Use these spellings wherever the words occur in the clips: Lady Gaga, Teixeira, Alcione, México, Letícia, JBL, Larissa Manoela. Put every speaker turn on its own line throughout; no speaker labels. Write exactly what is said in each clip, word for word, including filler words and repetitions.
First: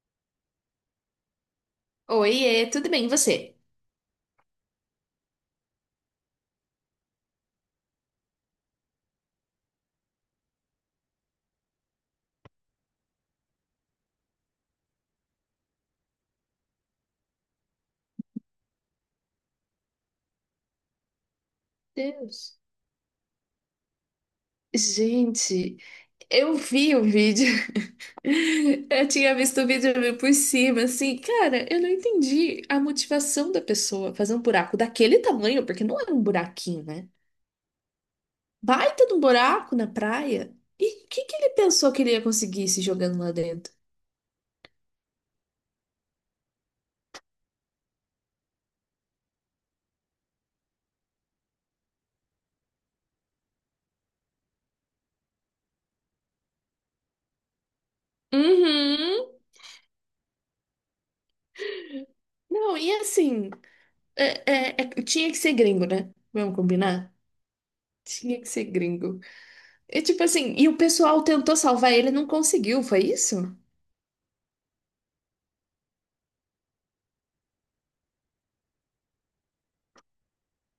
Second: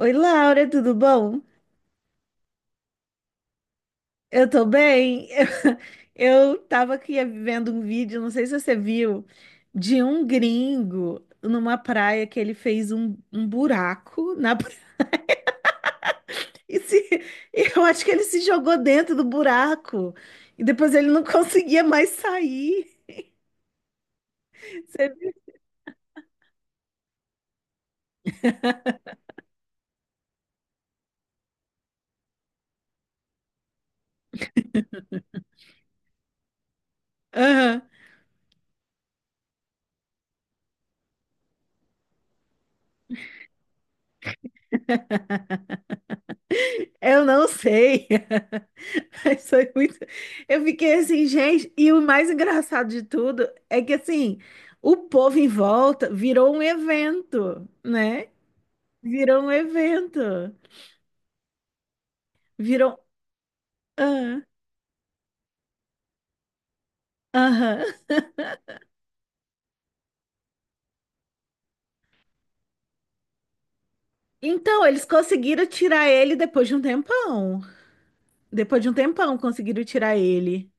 Oi, Laura, tudo bom?
Oiê, tudo bem, e você?
Eu tô bem. Eu tava aqui vendo um vídeo, não sei se você viu, de um gringo numa praia que ele fez um, um buraco na praia. E se- E eu acho que ele se jogou dentro do buraco e depois ele não conseguia mais
Deus.
sair. Você-
Gente, eu vi o vídeo. Eu tinha visto o vídeo meio por cima, assim, cara, eu não entendi a motivação da pessoa fazer um buraco daquele tamanho, porque não era um buraquinho, né?
Aham.
Baita de um buraco na praia. E o que que ele pensou que ele ia conseguir se jogando lá dentro?
Eu não sei. Isso foi muito. Eu fiquei assim, gente, e o mais engraçado de tudo é que assim, o povo em volta virou um evento, né?
Uhum.
Virou um evento.
Não, e
Virou.
assim,
Ah,
é- é- é- tinha que ser gringo, né? Vamos combinar?
aham.
Tinha que ser gringo. E tipo assim, e o pessoal tentou salvar ele, e não conseguiu, foi isso?
Então, eles conseguiram tirar ele depois de um tempão. Depois de um tempão, conseguiram tirar ele.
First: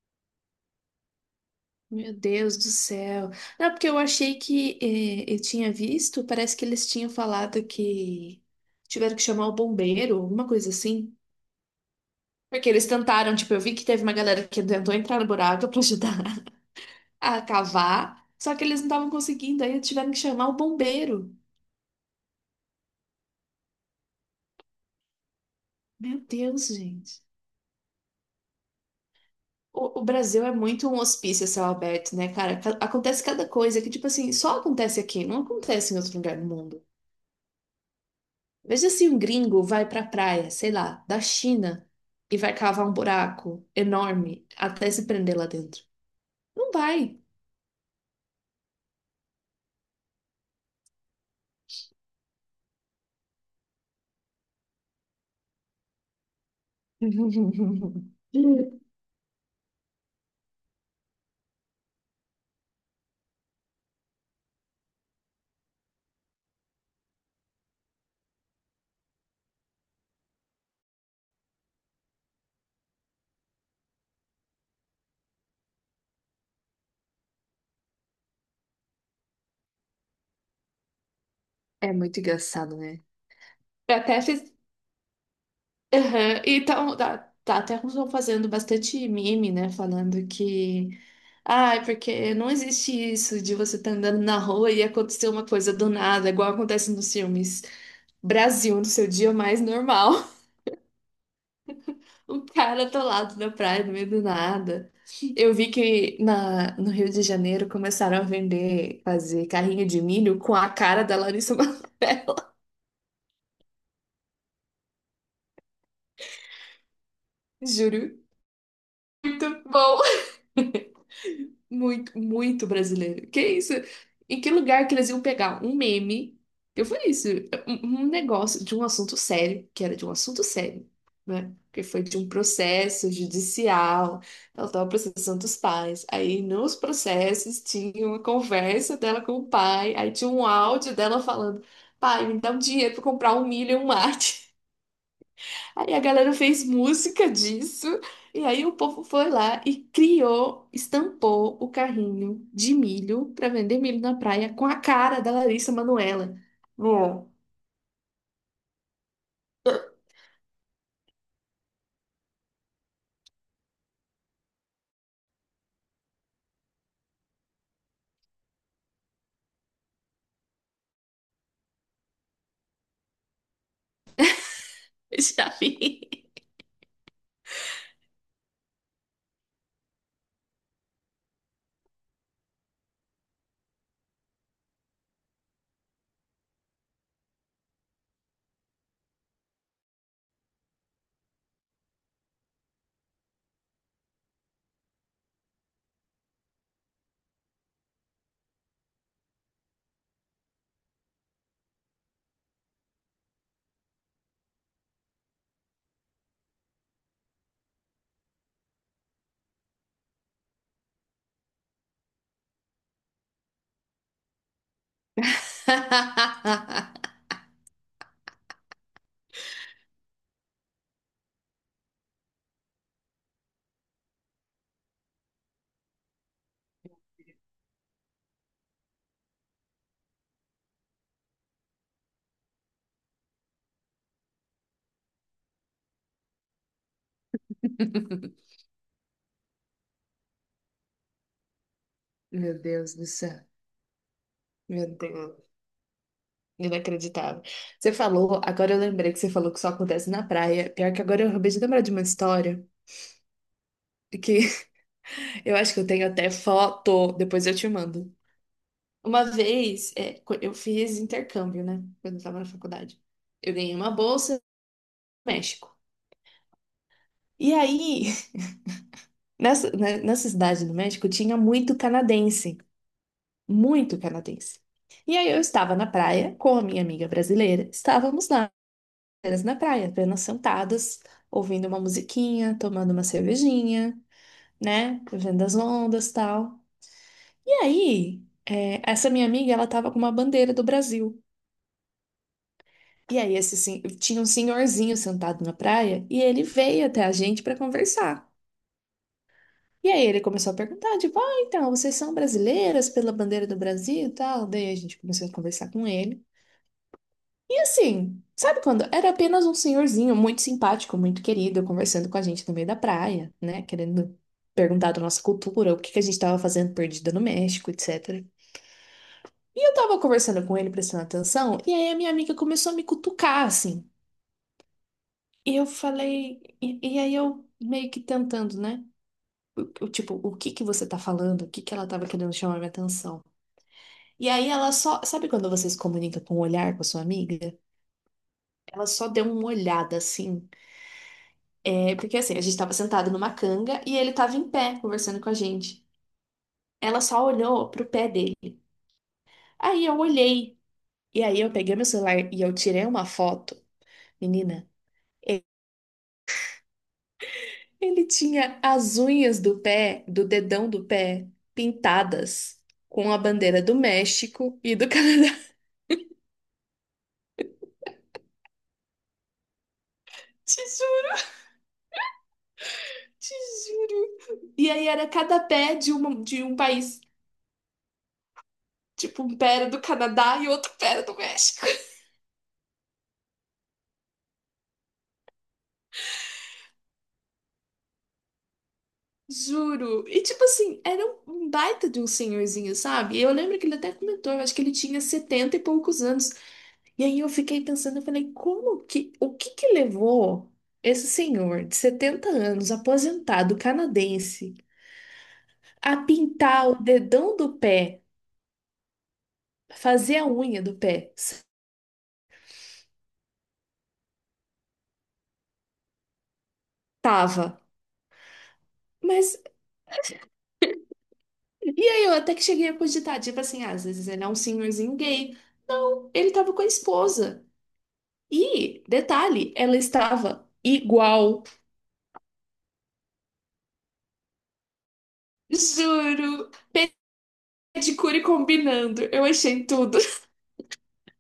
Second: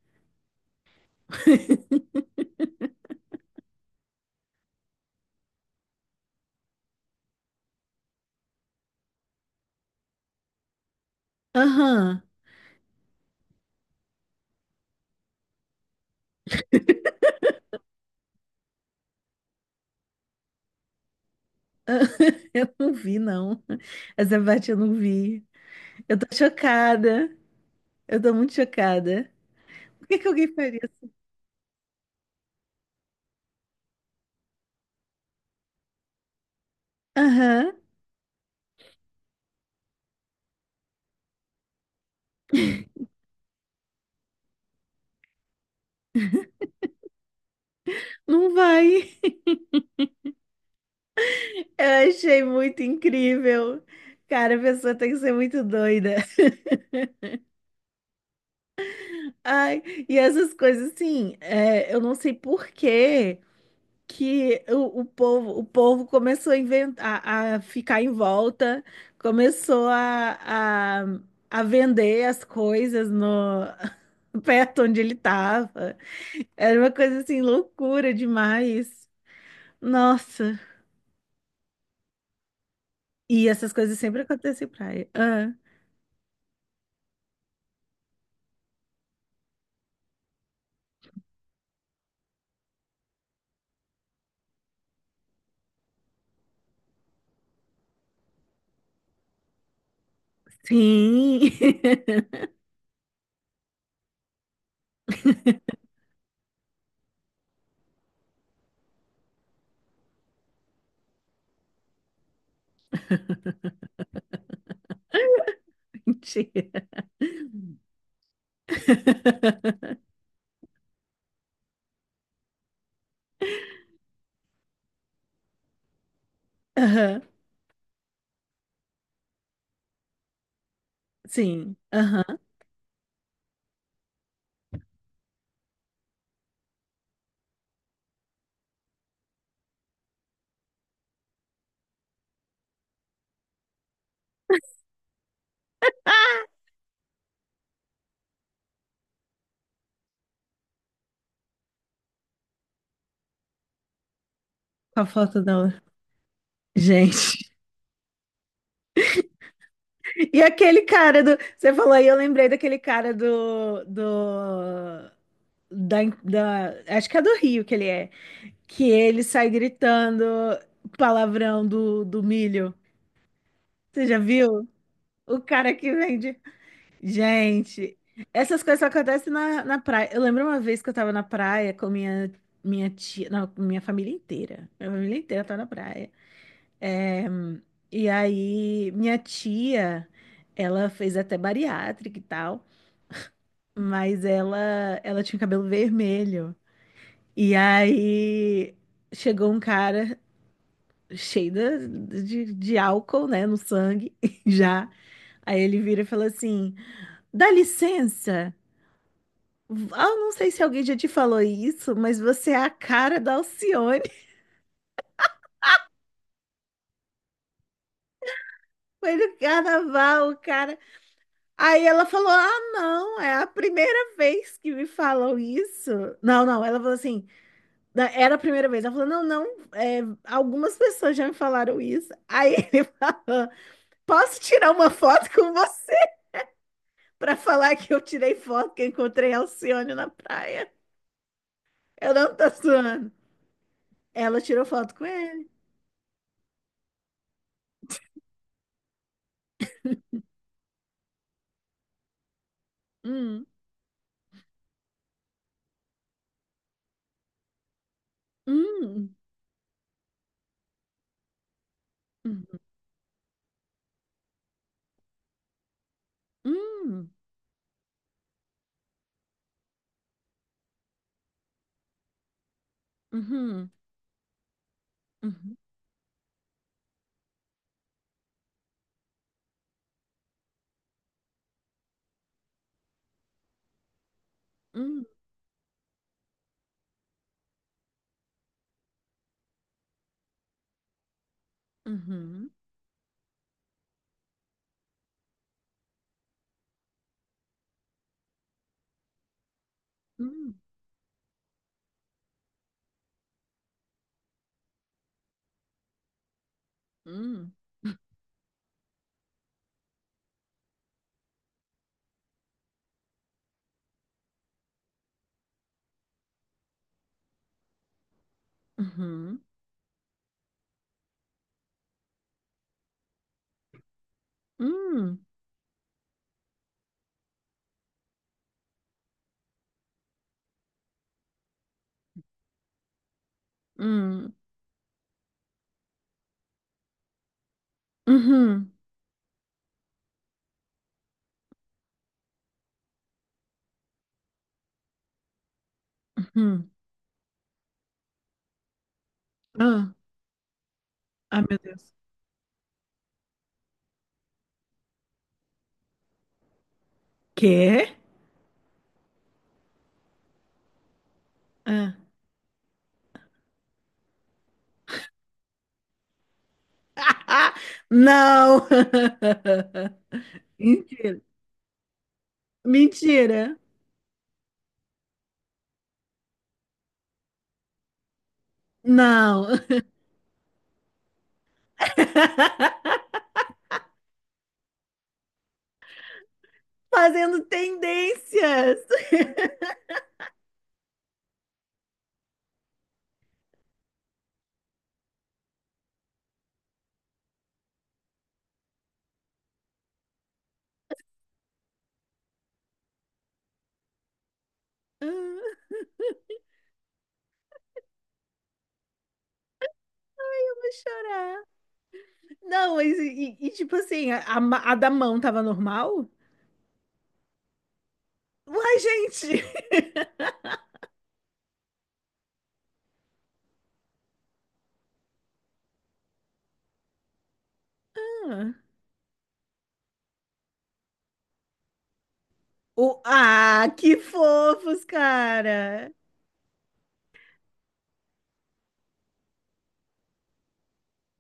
Meu Deus do céu. Não, porque eu achei que eh, eu tinha visto, parece que eles tinham falado que tiveram que chamar o bombeiro, alguma coisa assim.
Aham.
Porque eles tentaram, tipo, eu vi que teve uma galera que tentou entrar no buraco pra ajudar a cavar, só que eles não estavam conseguindo, aí tiveram que chamar o bombeiro.
Eu não vi, não. Essa parte eu não vi. Eu
Meu
tô
Deus, gente.
chocada. Eu tô muito chocada.
O, o
Por que que
Brasil é
alguém faria
muito um
isso?
hospício a céu aberto, né, cara? Ca- Acontece cada coisa que, tipo assim, só acontece aqui, não acontece em outro lugar do mundo.
Aham.
Veja se um gringo vai pra praia, sei lá, da China, e vai cavar um buraco enorme até se prender lá dentro. Não vai.
Não vai. Eu achei muito incrível. Cara, a pessoa tem que ser muito doida. Ai, e essas coisas assim, é, eu não sei por que que o, o povo, o povo começou a inventar, a, a ficar em volta, começou a, a, a vender as coisas no perto onde ele estava. Era uma coisa assim, loucura demais. Nossa.
É muito engraçado, né?
E essas
Eu
coisas
até
sempre
fiz.
acontecem em praia. Ah,
Aham. Então, tá, tá, até estão fazendo bastante meme, né? Falando que. Ai, porque não existe isso de você estar andando na rua e acontecer uma coisa do nada, igual acontece nos filmes. Brasil, no seu dia mais normal.
sim.
Um cara atolado na praia, no meio do nada. Eu vi que na, no Rio de Janeiro começaram a vender, fazer carrinho de milho com a cara da Larissa Manoela.
Mentira.
Juro. Bom. Muito, muito brasileiro. Que isso? Em que lugar que eles iam pegar um meme? Eu falei
Aham,
isso, um um negócio de um assunto sério, que era de um assunto sério, né?
sim,
Que foi de um
aham,
processo judicial. Ela estava processando os pais. Aí nos processos tinha uma conversa dela com o pai. Aí tinha um áudio dela falando: pai, me dá um dinheiro para comprar um milho e um mate. Aí a galera fez música disso, e aí o povo foi lá e criou, estampou o carrinho de milho para vender milho na praia com a
com a
cara da
foto da
Larissa
outra.
Manoela. Bom,
Gente, e aquele cara do. Você falou aí, eu lembrei daquele cara do. Do da, da- acho que é do Rio que ele é. Que ele sai gritando palavrão do, do milho. Você já viu? O
já
cara que
vi.
vende. Gente, essas coisas só acontecem na, na praia. Eu lembro uma vez que eu tava na praia com minha, minha tia. Não, minha família inteira. Minha família inteira tá na praia. É, e aí, minha tia, ela fez até bariátrica e tal, mas ela, ela tinha o cabelo vermelho. E aí, chegou um cara cheio da- de, de álcool, né, no sangue, já. Aí ele vira e fala assim: dá licença. Ah, eu não sei se alguém já te falou isso, mas você é a cara da Alcione. Foi no carnaval, o cara. Aí ela falou: "Ah, não, é a primeira vez que me falam isso." Não, não, ela falou assim: "Da- "Era a primeira vez." Ela falou: "Não, não, é, algumas pessoas já me falaram isso." Aí ele falou: "Posso tirar uma foto com você para falar que eu tirei foto que eu encontrei a Alcione na praia?" Eu não tô
Meu Deus do
zoando.
céu.
Ela tirou
Meu
foto com ele.
Deus. Inacreditável. Você falou, agora eu lembrei que você falou que só acontece na praia. Pior que agora eu acabei de lembrar de uma história
Hum,
que eu acho que eu tenho até foto, depois eu te mando.
hum,
Uma vez, é, co- eu fiz intercâmbio, né? Quando eu estava na
hum,
faculdade. Eu ganhei uma bolsa no México.
hum,
E aí, nessa, né, nessa cidade do México, tinha muito canadense.
uhum,
Muito canadense. E aí, eu
uhum,
estava na praia com a minha amiga brasileira. Estávamos lá, apenas na praia, apenas sentadas, ouvindo uma musiquinha, tomando uma cervejinha, né?
hum,
Vendo as ondas e tal. E aí, é, essa minha amiga, ela estava com uma bandeira do Brasil.
uhum,
E aí esse, sen- tinha um senhorzinho sentado na praia e ele veio até a gente para conversar. E aí ele começou
hum,
a perguntar, tipo, ah, então, vocês são brasileiras pela bandeira do Brasil e tal? Daí a gente começou a conversar com ele.
hum,
E assim, sabe quando? Era apenas um senhorzinho muito simpático, muito querido, conversando com a gente no meio da praia, né? Querendo perguntar da nossa cultura, o que que a gente estava fazendo perdida no México, et cetera.
uhum,
E eu tava conversando com ele, prestando atenção, e aí a minha amiga começou a me cutucar, assim.
hum.
E eu falei, e, e aí eu meio que tentando, né? O- o Tipo, o que que você tá falando? O que que ela tava querendo chamar minha atenção? E
Hum,
aí ela só, sabe quando você se comunica com o olhar com a sua amiga?
uhum,
Ela só deu uma olhada assim. É, porque assim, a gente tava sentado numa canga e ele tava em pé conversando com a gente.
uhum.
Ela só olhou pro pé dele. Aí
Ah,
eu olhei. E aí
ai,
eu
meu
peguei meu
Deus.
celular e eu tirei uma foto. Menina,
Quê?
ele tinha as unhas do pé, do dedão do pé,
Ah.
pintadas com a bandeira do México e do Canadá.
Não!
Te juro,
Mentira.
te
Mentira.
juro. E aí era cada pé de, uma, de um país. Tipo, um
Não.
pé era do Canadá e outro pé era do México.
Fazendo tendências.
Juro. E tipo assim, era um um baita de um senhorzinho, sabe? Eu lembro que ele até comentou, eu acho que ele tinha setenta e poucos anos. E aí eu fiquei pensando, eu falei, como que, o que que levou esse senhor de setenta anos, aposentado canadense,
Ah,
a pintar o dedão do pé, fazer a
eu
unha
vou
do pé?
chorar. Não, mas e, e- tipo assim, a, a ma- a da mão tava normal?
Tava.
Uai,
Mas,
gente!
e aí eu até que cheguei a cogitar, tipo assim, ah, às vezes ele é um senhorzinho gay. Não, ele tava com a esposa.
Ah,
E, detalhe, ela estava igual.
o, ah, que fofos, cara!
Juro, é de cure combinando. Eu achei tudo.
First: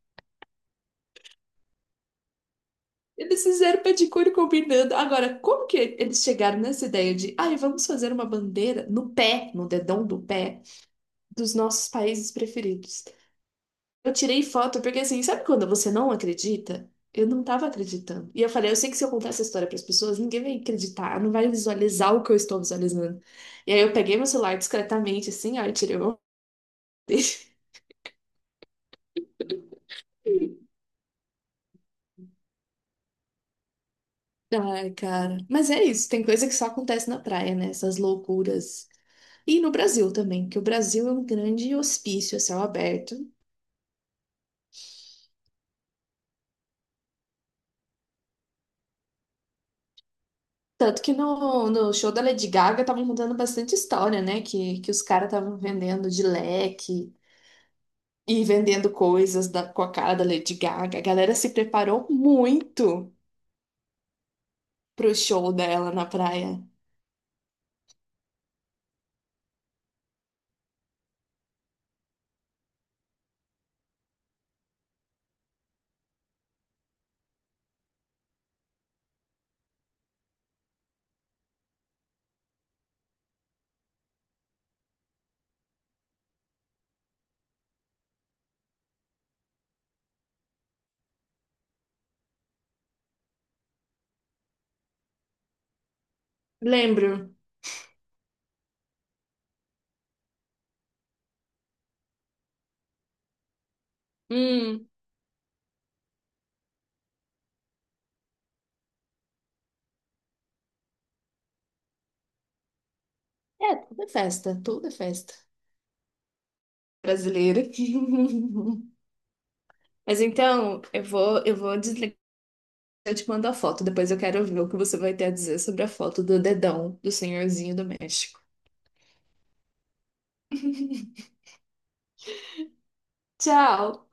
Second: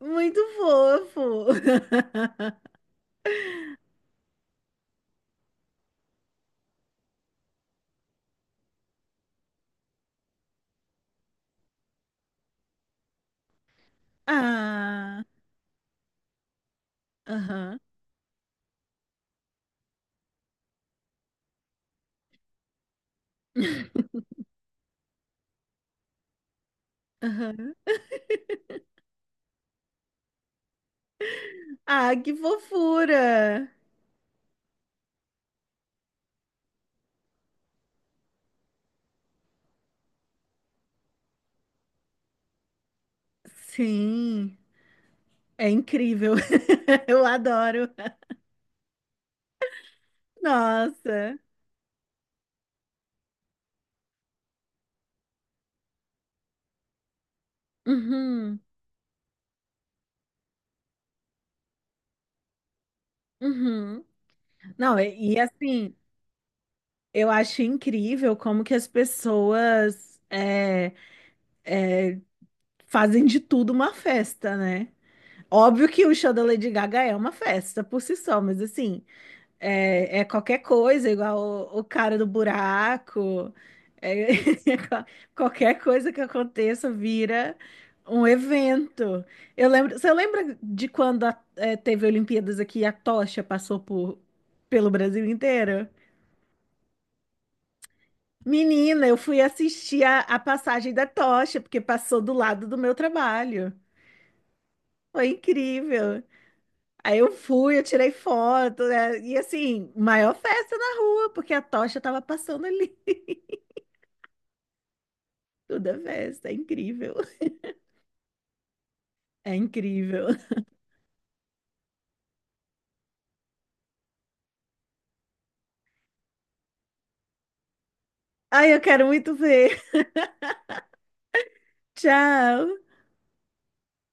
Muito fofo.
Eles fizeram pedicure combinando. Agora, como que eles chegaram nessa ideia de, ai, vamos fazer uma bandeira no pé, no dedão do pé, dos nossos países preferidos? Eu tirei foto porque, assim,
Ah,
sabe quando você não acredita? Eu não tava
aham,
acreditando. E eu falei, eu sei que se eu contar essa história para as pessoas, ninguém vai acreditar, não vai visualizar o que eu estou visualizando. E aí eu peguei meu celular discretamente, assim, ó, e tirei uma foto.
aham. Ah, que fofura.
Ai, cara. Mas é isso, tem coisa que só acontece na praia, né? Essas loucuras. E no Brasil também, que o Brasil é um grande hospício a céu aberto.
Sim, é incrível. Eu adoro.
Tanto que
Nossa.
no, no show da Lady Gaga estavam contando bastante história, né? Que, que os caras estavam vendendo de leque e
Uhum,
vendendo coisas da- com a cara da Lady Gaga. A galera se preparou muito
uhum. Não,
pro
e, e
show dela
assim,
na praia.
eu acho incrível como que as pessoas é, é, fazem de tudo uma festa, né? Óbvio que o show da Lady Gaga é uma festa por si só, mas assim, é, é qualquer coisa, igual o, o cara do buraco. É, qualquer coisa que aconteça vira um evento. Eu lembro, você lembra de quando a- é, teve Olimpíadas aqui e a tocha passou por, pelo Brasil inteiro?
Lembro.
Menina, eu fui assistir a, a passagem da tocha, porque passou do lado do meu trabalho.
Hum,
Foi incrível. Aí eu fui, eu tirei foto, né? E assim, maior festa na rua, porque a tocha tava passando ali.
é, tudo é festa, tudo é festa
Toda festa, é incrível.
brasileira.
É
Mas
incrível.
então, eu vou, eu vou desligar. Eu te mando a foto, depois eu quero ver o que você vai ter a dizer sobre a foto do dedão do senhorzinho do México.
Ai, eu quero muito ver. Tchau.
Tchau!